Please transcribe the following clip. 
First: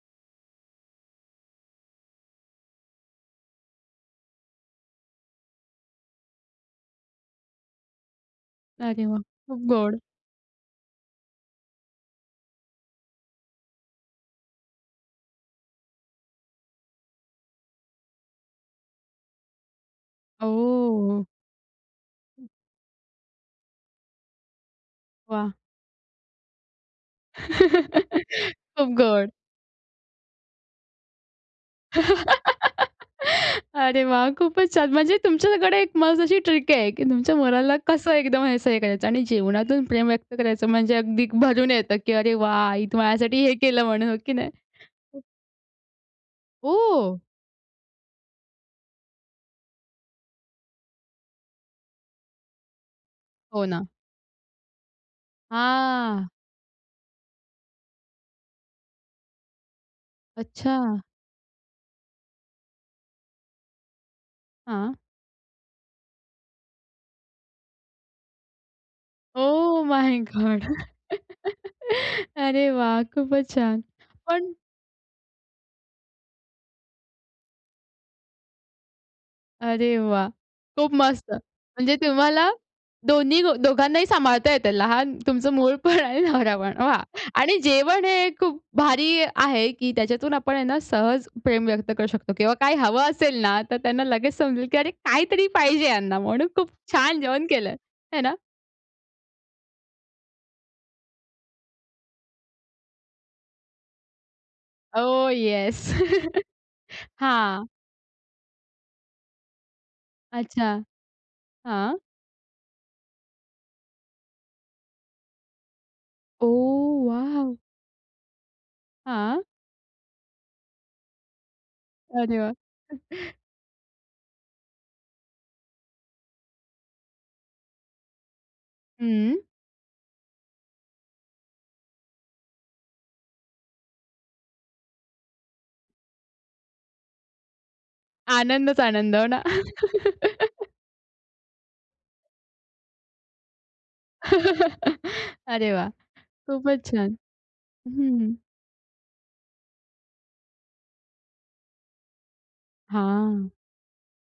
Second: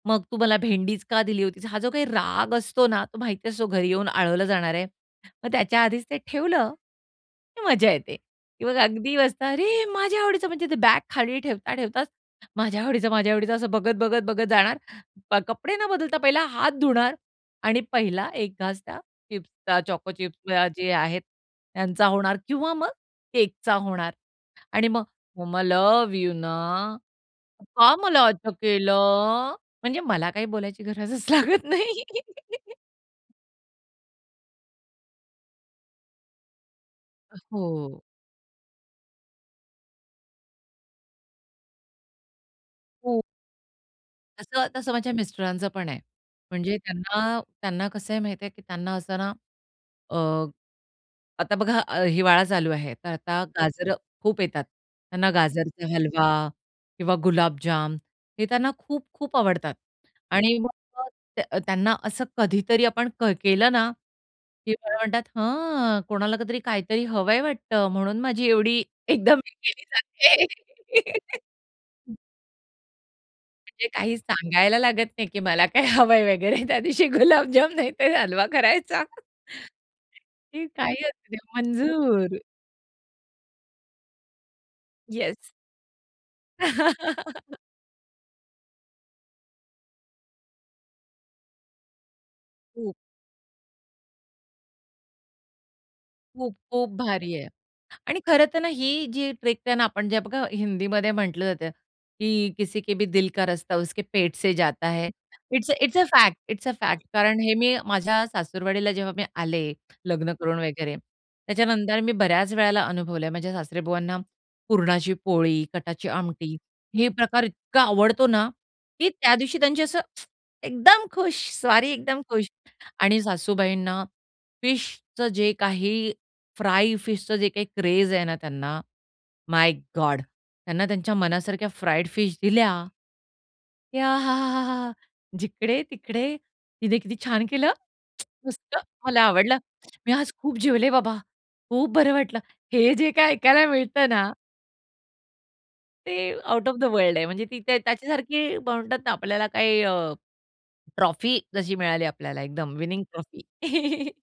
"मग तू मला भेंडीच का दिली होतीस?" हा जो काही राग असतो ना, तो माहिती असतो घरी येऊन आळवलं जाणार आहे. मग त्याच्या आधीच ते ठेवलं, की मजा येते किंवा मग अरे अगदी वाह! बसतात खूप अरे! गोड. माझ्या आवडीचं म्हणजे ते बॅग खाली ठेवता-ठेवताच माझ्या आवडीचं, माझ्या आवडीचं असं बघत-बघत-बघत जाणार कपडे न बदलता पहिला हात धुणार आणि पहिला एक घास त्या चिप्सचा, चोको चिप्स जे आहेत ओह! त्यांचा होणार किंवा मग केकचा होणार आणि मग वाह! "मम्मा लव्ह यू ना, का मला असं खूप गोड. केलं?" म्हणजे मला काही बोलायची गरजच लागत नाही. अरे वाह! खूपच छान. म्हणजे तुमच्याकडे एक मस्त अशी ट्रिक आहे, की तुमच्या मुलाला हो. कसं एकदम हे असं करायचं आणि जेवणातून प्रेम व्यक्त करायचं म्हणजे अगदी भरून येतं, की "अरे वाह! आई हो. माझ्यासाठी हे केलं" म्हणून हो की नाही? तसं तसं माझ्या मिस्टरांच पण आहे. म्हणजे ओह! त्यांना त्यांना कसं आहे माहिती आहे, की त्यांना असं ना अ, आता बघा हिवाळा चालू आहे, तर आता हो ना. गाजरं खूप येतात. त्यांना गाजरचा हलवा हां. किंवा गुलाबजाम हे त्यांना खूप-खूप आवडतात. आणि मग अच्छा. अ, त्यांना असं कधीतरी आपण केलं ना, की हां. मला म्हणतात, "हं, कोणाला काहीतरी काहीतरी हवंय वाटतं म्हणून माझी एवढी एकदम हे ओह केली माय गॉड! जातीये." अरे वाह! खूपच छान. म्हणजे काही पण सांगायला लागत नाही, की मला काय हवंय वगैरे त्या दिवशी गुलाबजाम नाही तर हलवा करायचा. अरे वाह! ती खूप काही असु मस्त. दे. म्हणजे मंजूर. तुम्हाला दोन्ही गो दोघांनाही सांभाळता येतं. लहान येस. तुमचं मूल पण आणि नवरा पण वाह! आणि जेवण हे खूप भारी आहे, की त्याच्यातून आपण हे ना सहज प्रेम व्यक्त करू शकतो किंवा काय हो. हवं असेल ना, तर त्यांना लगेच समजेल, की अरे काहीतरी पाहिजे ह्यांना म्हणून खूप, खूप खूप छान भारी जेवण आहे. केलंय, आणि है ना? खरं तर ना ही जी ट्रिक आहे ना आपण जे बघा हिंदीमध्ये म्हटलं जातं, की किसी के भी दिल का रस्ता उसके पेट से जाता है, oh it's yes! A fact, it's a fact कारण हे हां. मी माझ्या सासुरवाडीला जेव्हा मी आले लग्न करून अच्छा. वगैरे, हां. त्याच्यानंतर मी बऱ्याच वेळेला अनुभवलंय. माझ्या सासरेबुवांना पुरणाची पोळी, कटाची आमटी ओह! हे प्रकार वॉव! इतका आवडतो ना, की त्या हां. दिवशी त्यांची असं एकदम खुश स्वारी एकदम अरे खुश वाह! आणि सासूबाईंना फिशचं जे काही, फ्राय फिशचं जे काही क्रेझ आहे ना त्यांना हं. My god. त्यांना त्यांच्या मनासारख्या फ्राईड फिश दिल्या. याहांहां. या जिकड-तिकडे तिने किती छान केलं! मस्त आनंदच आनंद. मला हो ना? आवडलं. मी आज खूप जेवले बाबा. खूप बरं वाटलं. हे जे काही ऐकायला मिळतं ना अरे वाह! ते आउट ऑफ द खूपच छान. वर्ल्ड आहे. म्हणजे ती हं. त्याच्यासारखी म्हणतात ना आपल्याला काही अ, ट्रॉफी जशी मिळाली आपल्याला एकदम विनिंग ट्रॉफी. हां.